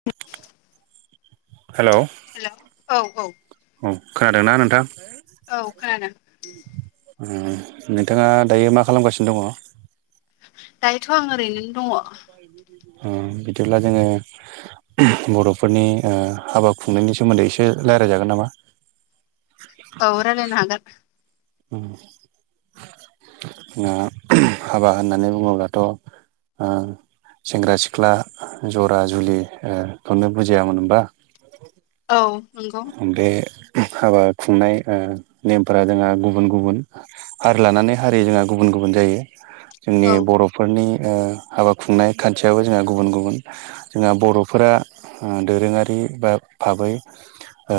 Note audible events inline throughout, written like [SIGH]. [INAUDIBLE] हेल' hello औ औ औ खोनादोंना नोंथां। औ खोनादों। नोंथाङा दायो मा खालामगासिनो दङ। दायोथ' आं ओरैनो दङ। बिदिब्ला जोङो बर'फोरनि हाबा खुंनायनि सोमोन्दै एसे रायज्लायजागोन नामा। औ रायलायनो हागों हाबा होननानै बुङोब्लाथ' सेंग्रा सिख्ला जरा जुलिखौनो बुजियामोन होनबा औ नंगौ। बे हाबा खुंनाय नेमफोरा जोंहा गुबुन गुबुन हारि लानानै हारि जोंहा गुबुन गुबुन जायो जोंनि औ बर' फोरनि हाबा खुंनाय खान्थियाबो जोंहा गुबुन गुबुन जोंहा बर'फोरा दोरोङारि भाबै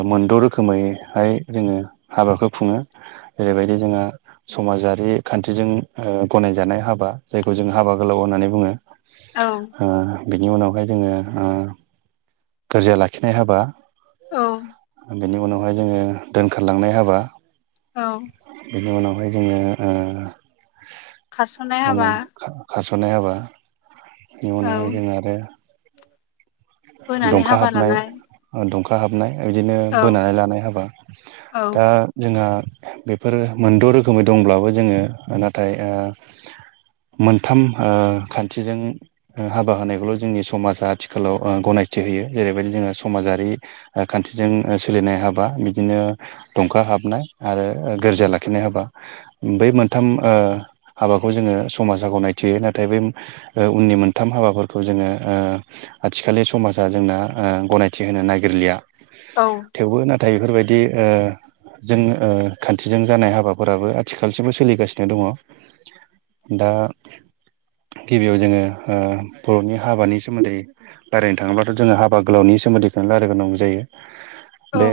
मोनद' रोखोमैहाय जोङो हाबाखौ खुङो जेरैबायदि जोंहा समाजारि खान्थिजों गनायजानाय हाबा जायखौ जों हाबा गोलाव होननानै बुङो औ। बिनि उनावहाय जोङो गोरजा लाखिनाय हाबा औ। बेनि उनावहाय जोङो दोनखारलांनाय हाबा औ। बेनि उनावहाय जोङो खारसननाय मा होनो। हाबा खारस'नाय हाबा बेनि औ उनावहाय जों आरो बोनानै हाबा लानाय दुंखा हाबनाय बिदिनो औ बोनानै लानाय हाबा औ दा जोंहा बेफोरो मोनद' रोखोमै दंब्लाबो जोङो नाथाय मोनथाम खान्थिजों हाबा होनायखौल' जोंनि समाजा आथिखालाव गनायथि होयो जेरैबायदि जोङो समाजारि खान्थिजों सोलिनाय हाबा बिदिनो दंखा हाबनाय आरो गोरजि लाखिनाय होबा बै मोनथाम हाबाखौ जोङो समाजा गनायथियो नाथाय बै उननि मोनथाम हाबाफोरखौ जोङो आथिखालनि समाजा जोंना गनायथि होनो नागिरलिया औ थेवबो नाथाय बेफोरबायदि जों खान्थिजों जानाय हाबाफोराबो आथिखालसिमबो सोलिगासिनो दङ। दा गिबियाव जोङो बर'नि हाबानि सोमोन्दै रायलायनो थाङोब्लाथ' जोङो हाबा गोलावनि सोमोन्दैखौनो रायलाय्रोनांगौ जायो औ बे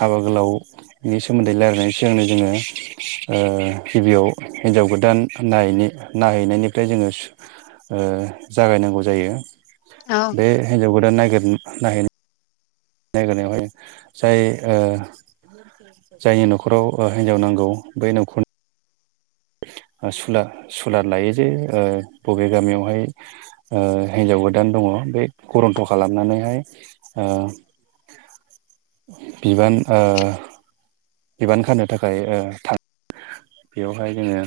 हाबा गोलावनि सोमोन्दै रायजलायनायनि सिगांनो जोङो गिबियाव हिनजाव गोदान नायनि नायहैनायनिफ्राय जोङो जागायनांगौ जायो औ बे हिनजाव गोदान नागिरनाहैनाय नायगोनायावहाय जाय ओ जायनि न'खराव हिनजाव नांगौ बेै न'खरनि सुला सुलार लायै लायै ओ बबे गामियावहाय हिन्जाव गोदान दङ बे गुरन्थ' खालामनानैहाय बिबान ओ बिबान खानो थाखाय थाङो बेवहाय जोङो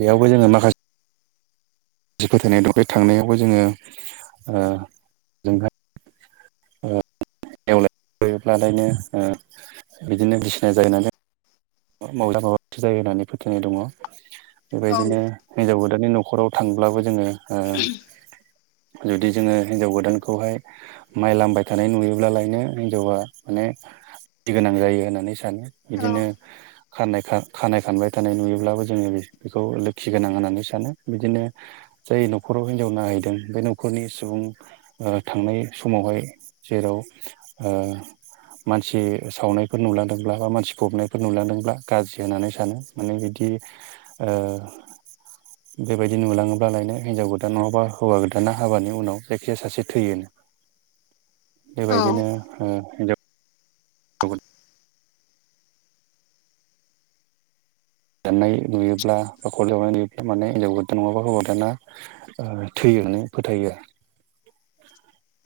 बेयावबो जोङो माखास फोथायनाय दं बे थांनायावबो जोङो ओ जोंहाय ओ नेवलाय ब्लालायनो बिदिनो ओ बिदिनो सिनाय जायोना जाया माबा माबा जायो होननानै फोथायनाय दङ औ बेबायदिनो हिनजाव गोदानानि न'खराव थांब्लाबो जोङो जुदि जोङो हिनजाव गोदानखौहाय माइ लामबाय थानाय नुयोब्लालायनो हिनजावा माने गोनां जायो होननानै सानो। दानो औ बिदिनो खानाय खा खानाय खानबाय थानाय नुयोब्लाबो जोङो बे बेखौ लोखि गोनां होननानै सानो बिदिनो। जाय न'खराव हिनजाव नायहैदों बे न'खरनि सुबुं। ओ थांनाय समावहाय जेराव ओ। मानसि सावनायफोर नुलांदोंब्ला बा मानसि फबनाय। फोर नुलांदोंब्ला गाज्रि होननानै सानो माने बिदि ओ। बेबायदि नुलाङोब्लालायनो हिन्जाव गोदान नङाबा हौवा गोदाना हाबानि उनाव जायखिजाया सासे थैयोनो। औ ओ बेबायदिनो ओ हिनजाव। दाननाय नुयोब्ला बा हाखर जावनाय नुयोब्ला माने हिनजाव गोदान नङाबा हौवा गोदाना। ओ थैयो होननानै फोथायो आरो।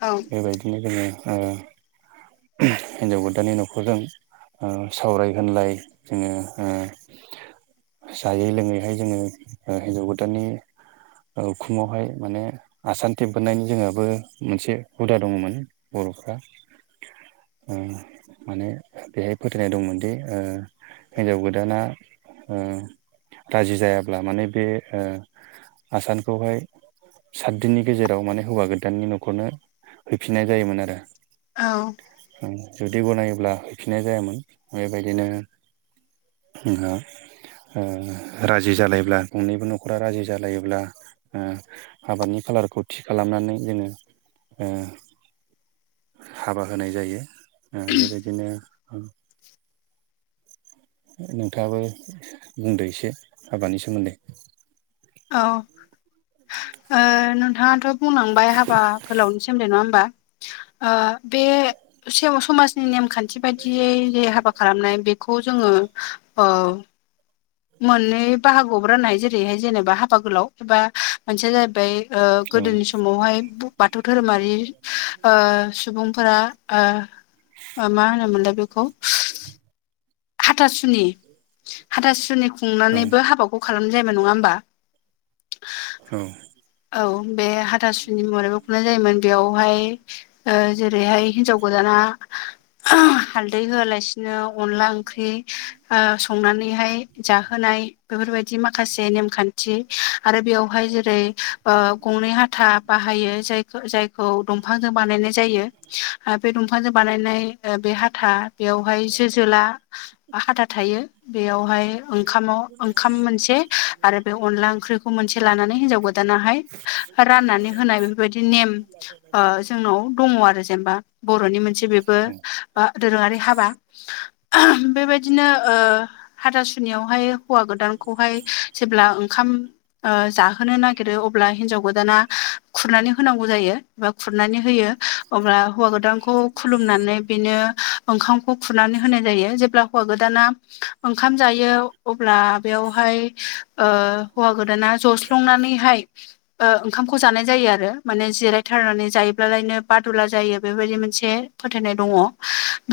औ। बेबायदिनो जोङो ओ हिन्जाव गोदाननि न'खरजों। ओ सावराय होनलाय जोङो ओ। जायै लोङैहाय जोङो ओ हिन्जाव गोदाननि। उखुमावहाय माने आसान थेब बोनायनि जोंहाबो मोनसे। हुदा दङमोन बर'फ्रा। उम माने बेहाय फोथायनाय दंमोनदि ओ। हिनजाव गोदाना ओ राजि जायाब्ला माने बे ओ। आसानखौहाय सात दिननि गेजेराव माने हौवा गोदाननि न'खरनो। हैफिननाय जायोमोन आरो। औ। जुदि गनायोब्ला हैफिननाय जायामोन बेबायदिनो। बिा [UNINTELLIGIBLE] ओ राजि जालायोब्ला गंनैबो न'खरा राजि जालायोब्ला ओ। आबादनि खालारखौ थि खालामनानै जोङो। ओ हाबा होनाय जायो ओ बेबायदिनो। नोंथाङाबो बुंदो एसे हाबानि सोमोन्दै। औ ओ नोंथाङाथ'। बुंलांबाय हाबा गोलावनि सोमोन्दै नङा होमबा। ओ बे समाजनि नेम। खान्थि बायदियै जे हाबा खालामनाय बेखौ जोङो औ। मोननै बाहागोआव राननाय जेरैहाय जेनेबा हाबा गोलाव एबा मोनसेया जाहैबाय। ओ औ गोदोनि समावहाय। बाथौ धोरोमारि ओ सुबुंफोरा ओ। मा होनोमोनलाय बेखौ। हाथासुनि हाथासुनि खुंनानैबो औ हाबा। खौ खालाम जायामोन नङा होमबा। औ। औ बे हाथासुनि महरैबो खुंनाय जायोमोन बेयावहाय। ओ जेरैहाय हिनजाव गोदाना हालदै होआलासिनो। बिदिनो अनला ओंख्रि ओ संनानैहाय जाहोनाय बेफोरबायदि माखासे नेमखा न्थि आरो बेयावहाय जेरै ओ गंनै हाथा। बाहायो जाय जायखौ दंफांजों बानायनाय जायो बे दंफांजों बानायनाय। ओ बे हाथा बेयावहाय जो जोला हाथा थायो बेयावहाय। ओंखामाव ओंखाम मोनसे आरो बे अनला ओंख्रिखौ मोनसे लानानै हिनजाव गोदानाहाय। राननानै होनाय बेफोरबायदि नेम ओ जोंनाव। दङ आरो जेनेबा बर'नि मोनसे बेबो। औ ओ दोरोङारि हाबा बेबायदिनो ओ हाथासुनियावहाय। हौवा गोदानखौहाय जेब्ला ओंखाम ओ जाहोनो नागिरो अ अब्ला हिन्जाव गोदाना खुरनानै होनांगौ जायो एा खुरनानै होयो अब्ला हौवा गोदानखौ खुलुमनानै बेनो ओंखामखौ खुरनानै होनाय जायो जेब्ला हौवा गोदाना ओंखाम जायो अब्ला बेयावहाय हौवा गोदाना जस्लंनानैहाय ओंखामखौ जानाय जायो आरो माने जिरायथारनानै जायोब्लालायनो बादुला जायो बेबायदि मोनसे फोथायनाय दङ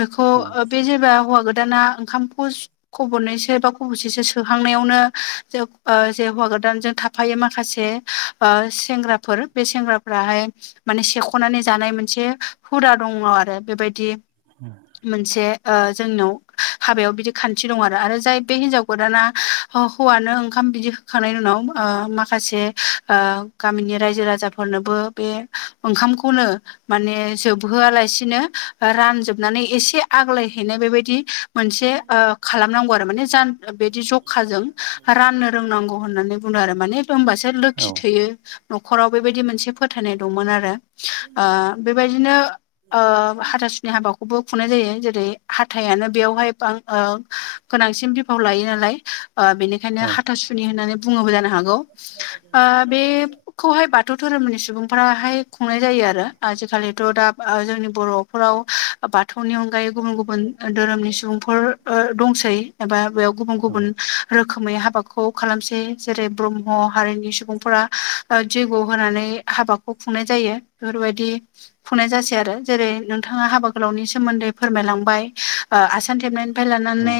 बेखौ बे जेबा हौवा गोदाना ओंखामखौ खबरनैसो बा खब'सेसो स सोखांनायावनो जे जे हौवा गोदानजों थाफायो माखासे सेंग्राफोर बे सेंग्राफ्राहाय माने सेख'नानै जानाय मोनसे हुदा दङ आरो बेबायदि मोनसे जोंनाव हाबायाव बिदि खान्थि दं आरो आरो जाय बे हिनजाव गोदाना हौवानो ओंखाम बिदि होखांनायनि उनाव माखासे गामिनि रायजो राजाफोरनोबो बे ओंखामखौनो माने जोबहोआ लासिनो रानजोबनानै एसे आग्लाय नो बेबायदि मोनसे खालामनांगौ आरो माने ज बेदि जखाजों राननो रोंनांगौ होननानै बुंदों आरो माने होनबासो लोखि न'खराव बेबायदि मोनसे फोथायनाय दंमोन आरो बेबायदिनो आ हाथ आसासुनि हाबाखौबो खुंनाय जायो जेरै हााइानो बेयावहाय गोनांसिन बिफाव लायो नालाय बेनिखायनो हाथासुनि होननानै बुङोबबो जानो हागौ बे खौहाय बाथौ धोरोमनि सुबुंफ्राहाय खुंनाय जायो आरो आजिखालिथ' दा जोंनि बर'फोराव बाथौनियाव गायै गुबुन गुबुन धोरोमनि सुबुंफोर दंसै एबा बेयाव गुबुन गुबुन रोखोमै हाबाखौ खालामसै जेरै ब्रह्म हारिनि सुबुं सुबुंफोरा जैग' होनानै हाबाखौ खुंनाय जायो बेफोरबायदि खुंनाय जासै आरो जेरै नोंथाङा हाबा गोलावनि सोमोन्दै फोरमायलांबाय आसान थेबनायनिफ्राय लानानै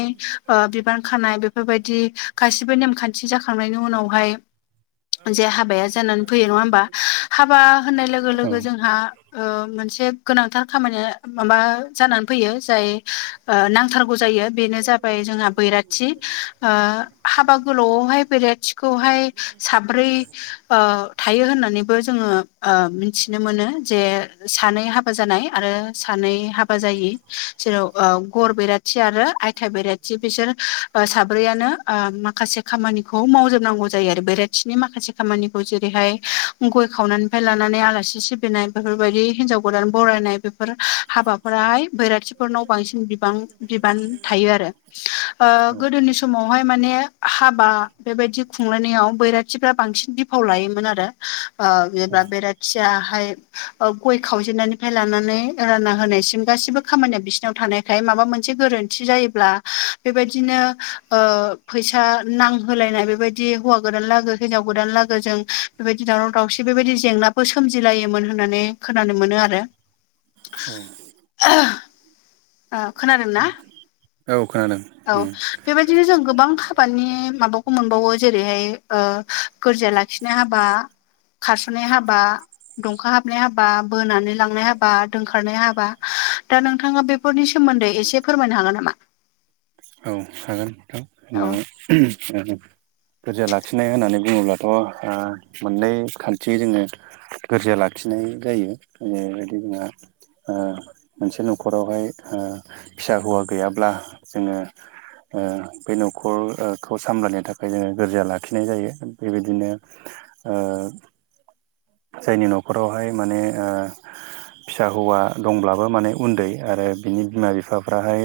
बिबान खानाय बेफोरबायदि गासिबो नेमखान्थि खओथि जाखांनायनि उनावहाय जे हाबाया जानानै फैयो नङा होमबा हाबा होननाय लोगो लोगो जोंहा मोनसे गोनांथार खामानिया माबा जानानै फैयो जाय नांथारग ज बेनो जाबाय जोंहा बैराथि हाबा गोलावआवहाय बैरथि खौहाय साब्रै थायो होननानैबो जोङो मिथिनो मोनो जे सानै हाब फोजानाय आरो सानै हाबा ज जेर ग बेराथि आरो आइथ बेराथि बिसोर माब्रैआानो माखासे खामानिखौ मावजोबनांगौ जायो आरो बेर खा बिनि माखासे खामानिखौ जेरैहाय गय खावनायनिफ्राय लानानै आलासि सिबिनाय बेफोरबायदि हिनजाव गोदान बरायनाय बेफोर हाबा ाय बैरागथिफोरनाव बांसिन बिबान थायो आरो गोोनि सम समावहाय माने हाबा बेबायदि खुंलायनायाव बैराथिफ्रा बांसिन बिफाव लायोमोन आरो। आ बे बा बेेराय जखियाहाय गय खावजेनन्नायनिफ्राय लानानै राना होनायसिम गासिबो खामानिया बिसिनाव थानाय बेखाय माबा मोनसे गोरोन्थि जायोब्ला बेबायदिनो ओ फैसा नांहोलायनाय बेबायदि हौवा गोदान लागो हिनजाव गोदान लोगो जों बेबायदि दावराव दावसि बेबायदि जेंनाफोर सोमजिलायोमोन होननानै खोनानो मोनो आरो। औ ओ खोनादोंना? औ खोनादों औ उम बेबायदिनो जों गोबां हाबानि माबाखौ मोनबावो जेरैहाय ओ गोरजा ला खिनाय हाबा, खारस'नाय हाबा, दंखा हाबनाय हाबा, बोनानै लांनाय हाबा, दोनखारनाय हाबा दा नोंथाङा बे फोरनि सोमोन्दै एसे फोरमायनो हागोन नामा? औ हागोन औ नोंथां ओ गोरजिया लाखिनाय होननानै बुङोब्लाथ' ओ मोननै खान्थि जोङो गोरजा लाखिनाय जायो जेरैबायदि जोंहा ओ मोनसे न'खरावहाय ओ फिसा हौवा गैयाब्ला जोङो ओ बे न'खरखौ सामलायनो थाखाय जोङो गोरजा लाखिनाय जायो बेबायदिनो ओ जायनि न'खरावहाय माने ओ फिसा हौवा दंब्लाबो माने उन्दै आरो बिनि बिमा बिफाफ्राहाय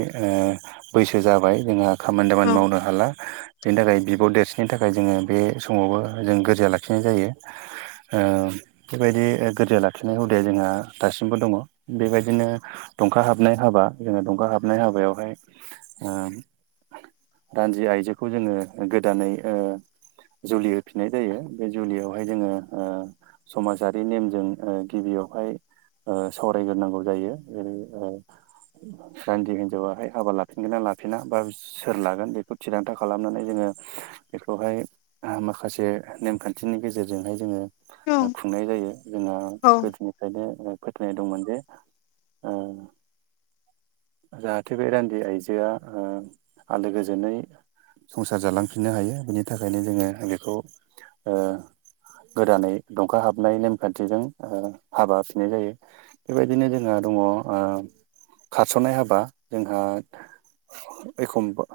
ओ बैसो जाबाय जोंहा खामानि दामानि औ मावनो हाला। बेनि थाखाय बिब' देरसिननो थाखाय जोङो बे समावबो जों गोरजा लाखिनाय जायो। ओ बेबायदि ओ गोरजा लाखिनाय हुदाया जोंहा दासिमबो दङ। बेबायदिनो दंखा हाबनाय हाबा जोङो दंखा हाबनाय हाबायावहाय ओ रान्जि आइजोखौ जोङो गोदानै ओ जुलि होफिननाय जायो बे जुलियावहाय जोङो ओ समाजारि नेमजों ओ गिबियावहाय ओ सावरायगोरनांगौ जायोै ओ रान्दि हिनजावाहाय हाबा ला फिनगोन ना लाफिना बा सोर लागोन बेखौ थिरांथा खालामनानै जोङो बेखौहाय आं माखासे नेमखान्थिनि गेजेरजोंहाय जोङो खुंनाय जायो जोंना औ गोदोनिफ्रायनो फोथायनाय दंमोन जे ओ जाहाथे बे रान्दि आइजो जोआ ओ आलो गोजोनै संसार जालांफिननो हायो बिनि थाखायनो जोङो बेखौ ओ गोदानै दंखा हाबनाय नेमखान्थिजों ओ हाबा फिनाय जायो। बेबायदिनो जोंहा दङ खारसननाय हाबा जोंहा ओ एखमबा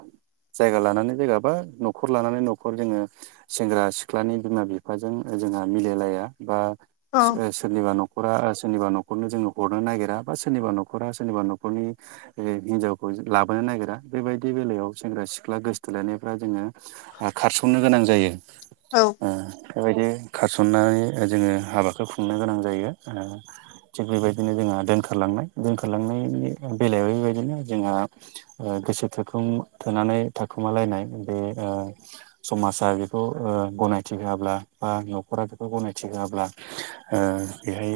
जायगा लानानै जायगा बा न'खर लानानै न'खर जोङो सेंग्रा सिख्लानि बिमा बिफाजों जोंहा मिलायलाया बा औ ओससो सोरनिबा न'खरा सोरनिबा नखरनो जोङो हरनो नागिरा बा सोरनिबा न'खरा सोरनिबा न'खरनि ओरै हिनजावखौ लाबोनो नागिरा बेबायदि बेलायाव सेंग्रा सिख्ला गोसथोलायनायफ्रा जोङो ओ खारसननो गोनां जायो। औ ओ बेबायदि खारसननानै जोङो हाबाखौ खुंनो गोनां जायो। ओ थिग बेबायदिनो जोंहा दोनखारलांनाय दोनखारलांनायनि बेलायाव बेबायदिनो जोंहा गोसो ओ थोखोम थोनानै थाखुमालायनाय बे ओ समाजा बेखौ ओ गनायथि होआब्ला बा न'खरा बेखौ गनायथि होआब्ला ओ बेहाय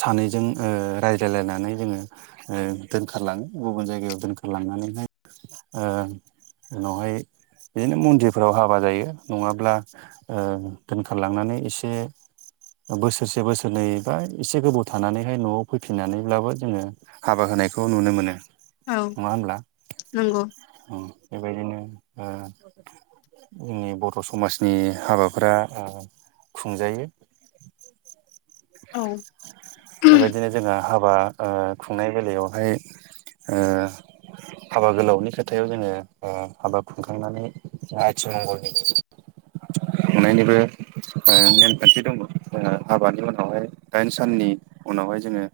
सानैजों ओ रायज्लायलायनानै जोङो ओ दोन दोनखारलाङो गुबुन जायगायाव दोनखारलांनानैहाय ओ उनावहाय बिदिनो मन्दिरफोराव हाबा जायो नङाब्ला ओ दोनखारलांनानै एसे बोसोरसे बोसोरनै बा एसे गोबाव थानानैहाय न'आव फैफिननानैब्लाबो जोङो। हाबा होनायखौ नुनो मोनो औ नङा होमब्ला? नंगौ ओम बेबायदिनो ओ जोंनि बर समाजनि हाबाफ्रा ओ खुंजायो। औ बेबायदिनो जोंहा हाबा ओ खुंनाय बेलायावहाय ओ हाबा गोलावनि खोथायाव जोङो हाबा खुंखांनानै आथि मंगलनि खुंनायनिबो ओ नेमखान्थि दङ ओ हाबानि उनावहाय दाइन साननि उनावहाय जोङो